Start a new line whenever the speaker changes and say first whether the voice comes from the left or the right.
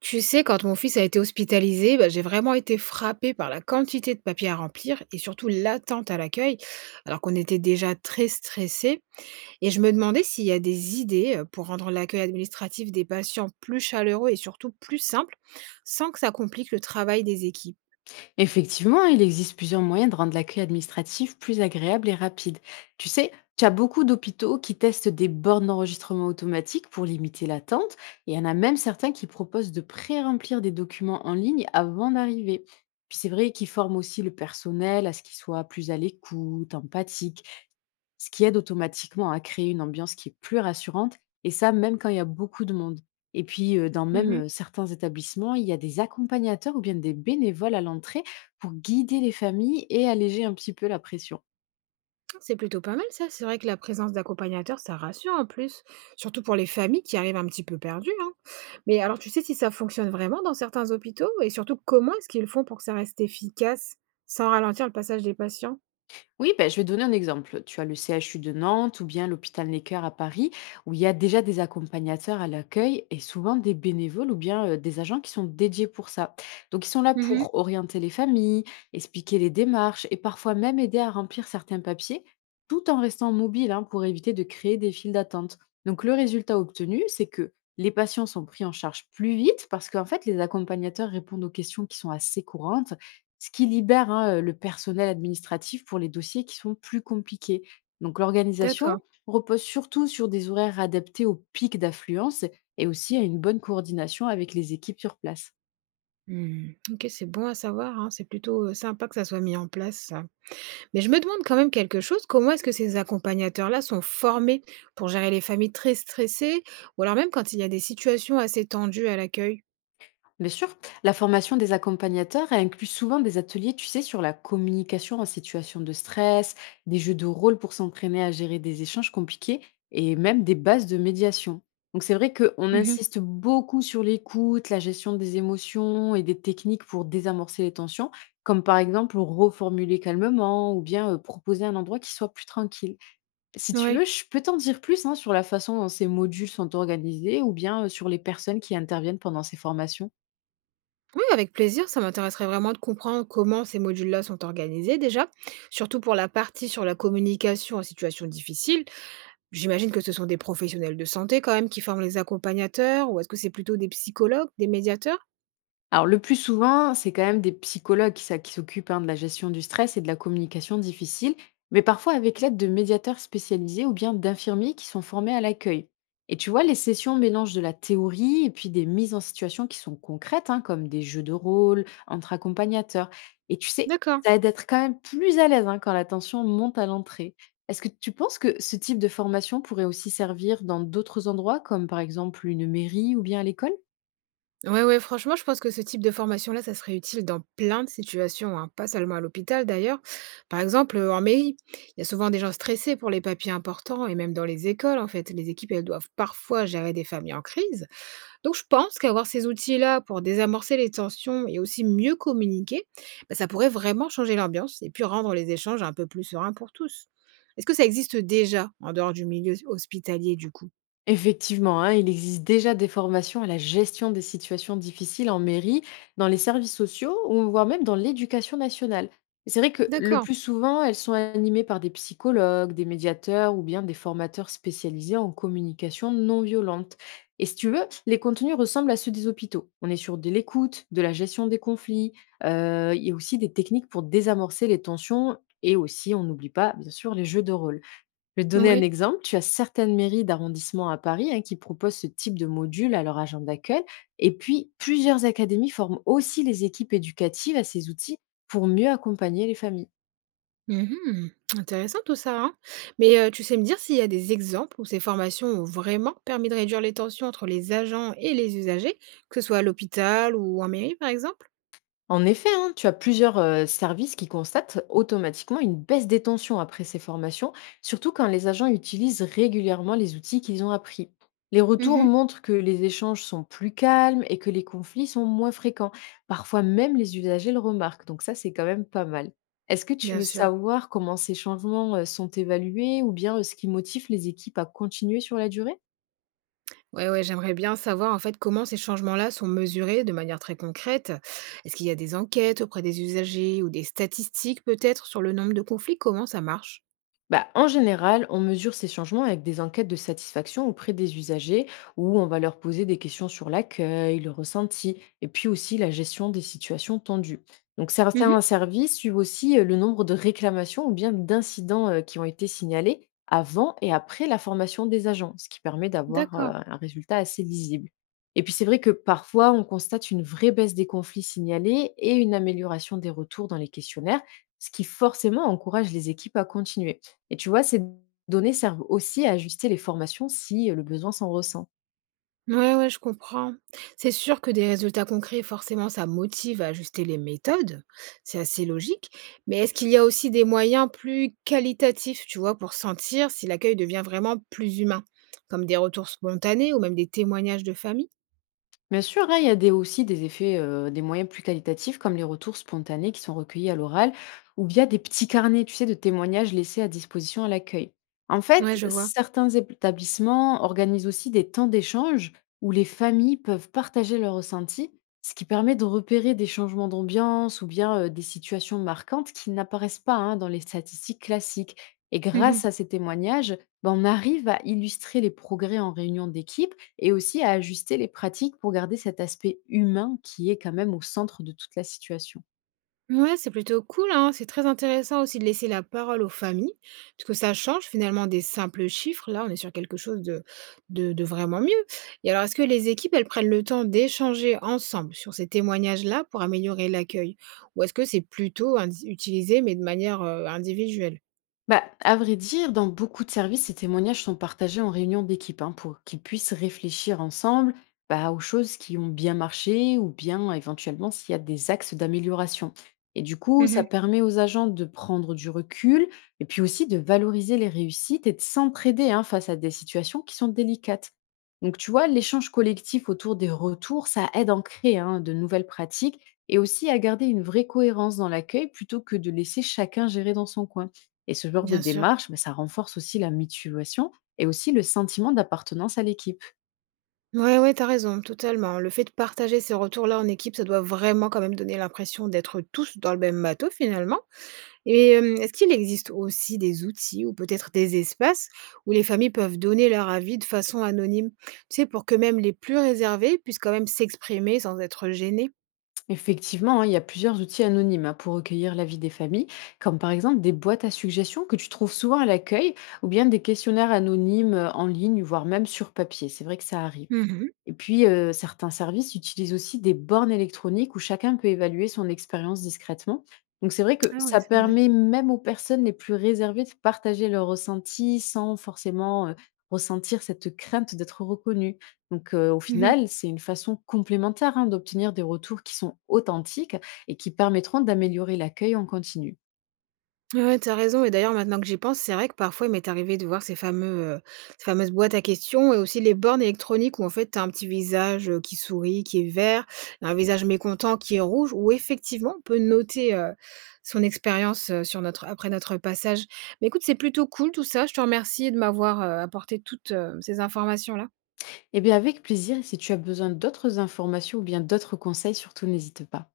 right: Tu sais, quand mon fils a été hospitalisé, bah, j'ai vraiment été frappée par la quantité de papiers à remplir et surtout l'attente à l'accueil, alors qu'on était déjà très stressés. Et je me demandais s'il y a des idées pour rendre l'accueil administratif des patients plus chaleureux et surtout plus simple, sans que ça complique le travail des équipes.
left: Effectivement, il existe plusieurs moyens de rendre l'accueil administratif plus agréable et rapide. Tu sais, tu as beaucoup d'hôpitaux qui testent des bornes d'enregistrement automatique pour limiter l'attente, et il y en a même certains qui proposent de pré-remplir des documents en ligne avant d'arriver. Puis c'est vrai qu'ils forment aussi le personnel à ce qu'il soit plus à l'écoute, empathique, ce qui aide automatiquement à créer une ambiance qui est plus rassurante et ça même quand il y a beaucoup de monde. Et puis heu, dans même,
right: Mhm.
left: heu, certains établissements, il y a des accompagnateurs ou bien des bénévoles à l'entrée pour guider les familles et alléger un petit peu la pression.
right: C'est plutôt pas mal ça. C'est vrai que la présence d'accompagnateurs, ça rassure en plus, surtout pour les familles qui arrivent un petit peu perdues, hein. Mais alors, tu sais si ça fonctionne vraiment dans certains hôpitaux? Et surtout, comment est-ce qu'ils font pour que ça reste efficace sans ralentir le passage des patients?
left: Oui, ben, je vais donner un exemple. Tu as le CHU de Nantes ou bien l'hôpital Necker à Paris, où il y a déjà des accompagnateurs à l'accueil et souvent des bénévoles ou bien des agents qui sont dédiés pour ça. Donc, ils sont là
right: Mmh.
left: pour orienter les familles, expliquer les démarches et parfois même aider à remplir certains papiers, tout en restant mobile hein, pour éviter de créer des files d'attente. Donc, le résultat obtenu, c'est que les patients sont pris en charge plus vite parce qu'en fait, les accompagnateurs répondent aux questions qui sont assez courantes, ce qui libère, hein, le personnel administratif pour les dossiers qui sont plus compliqués. Donc
right: D'accord.
left: l'organisation repose surtout sur des horaires adaptés aux pics d'affluence et aussi à une bonne coordination avec les équipes sur place.
right: Mmh, OK, c'est bon à savoir, hein. C'est plutôt sympa que ça soit mis en place, ça. Mais je me demande quand même quelque chose, comment est-ce que ces accompagnateurs-là sont formés pour gérer les familles très stressées ou alors même quand il y a des situations assez tendues à l'accueil?
left: Bien sûr, la formation des accompagnateurs elle inclut souvent des ateliers, tu sais, sur la communication en situation de stress, des jeux de rôle pour s'entraîner à gérer des échanges compliqués et même des bases de médiation. Donc c'est vrai qu'on
right: Oui.
left: insiste beaucoup sur l'écoute, la gestion des émotions et des techniques pour désamorcer les tensions, comme par exemple reformuler calmement ou bien proposer un endroit qui soit plus tranquille. Si tu veux, je peux t'en dire plus hein, sur la façon dont ces modules sont organisés ou bien sur les personnes qui interviennent pendant ces formations.
right: Oui, avec plaisir, ça m'intéresserait vraiment de comprendre comment ces modules-là sont organisés déjà, surtout pour la partie sur la communication en situation difficile. J'imagine que ce sont des professionnels de santé quand même qui forment les accompagnateurs, ou est-ce que c'est plutôt des psychologues, des médiateurs?
left: Alors le plus souvent, c'est quand même des psychologues qui s'occupent hein, de la gestion du stress et de la communication difficile, mais parfois avec l'aide de médiateurs spécialisés ou bien d'infirmiers qui sont formés à l'accueil. Et tu vois, les sessions mélangent de la théorie et puis des mises en situation qui sont concrètes, hein, comme des jeux de rôle entre accompagnateurs. Et tu sais,
right: D'accord.
left: ça aide à être quand même plus à l'aise hein, quand la tension monte à l'entrée. Est-ce que tu penses que ce type de formation pourrait aussi servir dans d'autres endroits, comme par exemple une mairie ou bien à l'école?
right: Ouais, ouais, franchement, je pense que ce type de formation-là, ça serait utile dans plein de situations, hein, pas seulement à l'hôpital d'ailleurs. Par exemple, en mairie, il y a souvent des gens stressés pour les papiers importants et même dans les écoles, en fait. Les équipes, elles doivent parfois gérer des familles en crise. Donc, je pense qu'avoir ces outils-là pour désamorcer les tensions et aussi mieux communiquer, bah, ça pourrait vraiment changer l'ambiance et puis rendre les échanges un peu plus sereins pour tous. Est-ce que ça existe déjà en dehors du milieu hospitalier, du coup?
left: Effectivement, hein, il existe déjà des formations à la gestion des situations difficiles en mairie, dans les services sociaux ou voire même dans l'éducation nationale. Et c'est vrai que le
right: D'accord.
left: plus souvent, elles sont animées par des psychologues, des médiateurs ou bien des formateurs spécialisés en communication non violente. Et si tu veux, les contenus ressemblent à ceux des hôpitaux. On est sur de l'écoute, de la gestion des conflits, il y a aussi des techniques pour désamorcer les tensions et aussi, on n'oublie pas, bien sûr, les jeux de rôle. Je vais te donner un
right: Oui.
left: exemple. Tu as certaines mairies d'arrondissement à Paris hein, qui proposent ce type de module à leur agent d'accueil. Et puis, plusieurs académies forment aussi les équipes éducatives à ces outils pour mieux accompagner les familles.
right: Mmh. Intéressant tout ça, hein. Mais, tu sais me dire s'il y a des exemples où ces formations ont vraiment permis de réduire les tensions entre les agents et les usagers, que ce soit à l'hôpital ou en mairie, par exemple?
left: En effet, hein, tu as plusieurs services qui constatent automatiquement une baisse des tensions après ces formations, surtout quand les agents utilisent régulièrement les outils qu'ils ont appris. Les retours
right: Mmh.
left: montrent que les échanges sont plus calmes et que les conflits sont moins fréquents. Parfois même les usagers le remarquent, donc ça c'est quand même pas mal. Est-ce que tu
right: Bien
left: veux
right: sûr.
left: savoir comment ces changements sont évalués ou bien ce qui motive les équipes à continuer sur la durée?
right: Ouais, ouais, j'aimerais bien savoir, en fait, comment ces changements-là sont mesurés de manière très concrète. Est-ce qu'il y a des enquêtes auprès des usagers ou des statistiques peut-être sur le nombre de conflits? Comment ça marche?
left: Bah, en général, on mesure ces changements avec des enquêtes de satisfaction auprès des usagers où on va leur poser des questions sur l'accueil, le ressenti et puis aussi la gestion des situations tendues. Donc
right: Mmh.
left: certains services suivent aussi le nombre de réclamations ou bien d'incidents qui ont été signalés avant et après la formation des agents, ce qui permet d'avoir
right: D'accord.
left: un résultat assez lisible. Et puis c'est vrai que parfois on constate une vraie baisse des conflits signalés et une amélioration des retours dans les questionnaires, ce qui forcément encourage les équipes à continuer. Et tu vois, ces données servent aussi à ajuster les formations si, le besoin s'en ressent.
right: Ouais, ouais, je comprends. C'est sûr que des résultats concrets, forcément, ça motive à ajuster les méthodes. C'est assez logique. Mais est-ce qu'il y a aussi des moyens plus qualitatifs, tu vois, pour sentir si l'accueil devient vraiment plus humain, comme des retours spontanés ou même des témoignages de famille?
left: Bien sûr, hein, il y a des, aussi des effets, des moyens plus qualitatifs comme les retours spontanés qui sont recueillis à l'oral ou via des petits carnets, tu sais, de témoignages laissés à disposition à l'accueil. En fait,
right: Ouais, je vois.
left: certains établissements organisent aussi des temps d'échange où les familles peuvent partager leurs ressentis, ce qui permet de repérer des changements d'ambiance ou bien, des situations marquantes qui n'apparaissent pas, hein, dans les statistiques classiques. Et grâce
right: Mhm.
left: à ces témoignages, ben, on arrive à illustrer les progrès en réunion d'équipe et aussi à ajuster les pratiques pour garder cet aspect humain qui est quand même au centre de toute la situation.
right: Ouais, c'est plutôt cool, hein. C'est très intéressant aussi de laisser la parole aux familles, parce que ça change finalement des simples chiffres. Là, on est sur quelque chose de vraiment mieux. Et alors, est-ce que les équipes, elles prennent le temps d'échanger ensemble sur ces témoignages-là pour améliorer l'accueil? Ou est-ce que c'est plutôt utilisé, mais de manière individuelle?
left: Bah, à vrai dire, dans beaucoup de services, ces témoignages sont partagés en réunion d'équipe hein, pour qu'ils puissent réfléchir ensemble bah, aux choses qui ont bien marché ou bien éventuellement s'il y a des axes d'amélioration. Et du coup, ça
right: Mhm.
left: permet aux agents de prendre du recul et puis aussi de valoriser les réussites et de s'entraider hein, face à des situations qui sont délicates. Donc, tu vois, l'échange collectif autour des retours, ça aide à en créer hein, de nouvelles pratiques et aussi à garder une vraie cohérence dans l'accueil plutôt que de laisser chacun gérer dans son coin. Et ce genre de
right: Bien sûr.
left: démarche, ben, ça renforce aussi la mutuation et aussi le sentiment d'appartenance à l'équipe.
right: Ouais, ouais, t'as raison, totalement. Le fait de partager ces retours-là en équipe, ça doit vraiment quand même donner l'impression d'être tous dans le même bateau finalement. Et est-ce qu'il existe aussi des outils ou peut-être des espaces où les familles peuvent donner leur avis de façon anonyme? Tu sais, pour que même les plus réservés puissent quand même s'exprimer sans être gênés?
left: Effectivement, hein, il y a plusieurs outils anonymes hein, pour recueillir l'avis des familles, comme par exemple des boîtes à suggestions que tu trouves souvent à l'accueil, ou bien des questionnaires anonymes en ligne, voire même sur papier. C'est vrai que ça arrive.
right: Mmh.
left: Et puis, certains services utilisent aussi des bornes électroniques où chacun peut évaluer son expérience discrètement. Donc c'est vrai que
right: Ah ouais,
left: ça
right: c'est vrai.
left: permet même aux personnes les plus réservées de partager leurs ressentis sans forcément, ressentir cette crainte d'être reconnue. Donc, au final, c'est une façon complémentaire, hein, d'obtenir des retours qui sont authentiques et qui permettront d'améliorer l'accueil en continu.
right: Ouais, ouais, t'as raison, et d'ailleurs maintenant que j'y pense, c'est vrai que parfois il m'est arrivé de voir ces ces fameuses boîtes à questions et aussi les bornes électroniques où en fait t'as un petit visage, qui sourit, qui est vert, un visage mécontent qui est rouge, où effectivement on peut noter, son expérience, sur notre passage. Mais écoute, c'est plutôt cool tout ça. Je te remercie de m'avoir, apporté toutes ces informations-là.
left: Eh bien avec plaisir, si tu as besoin d'autres informations ou bien d'autres conseils, surtout n'hésite pas.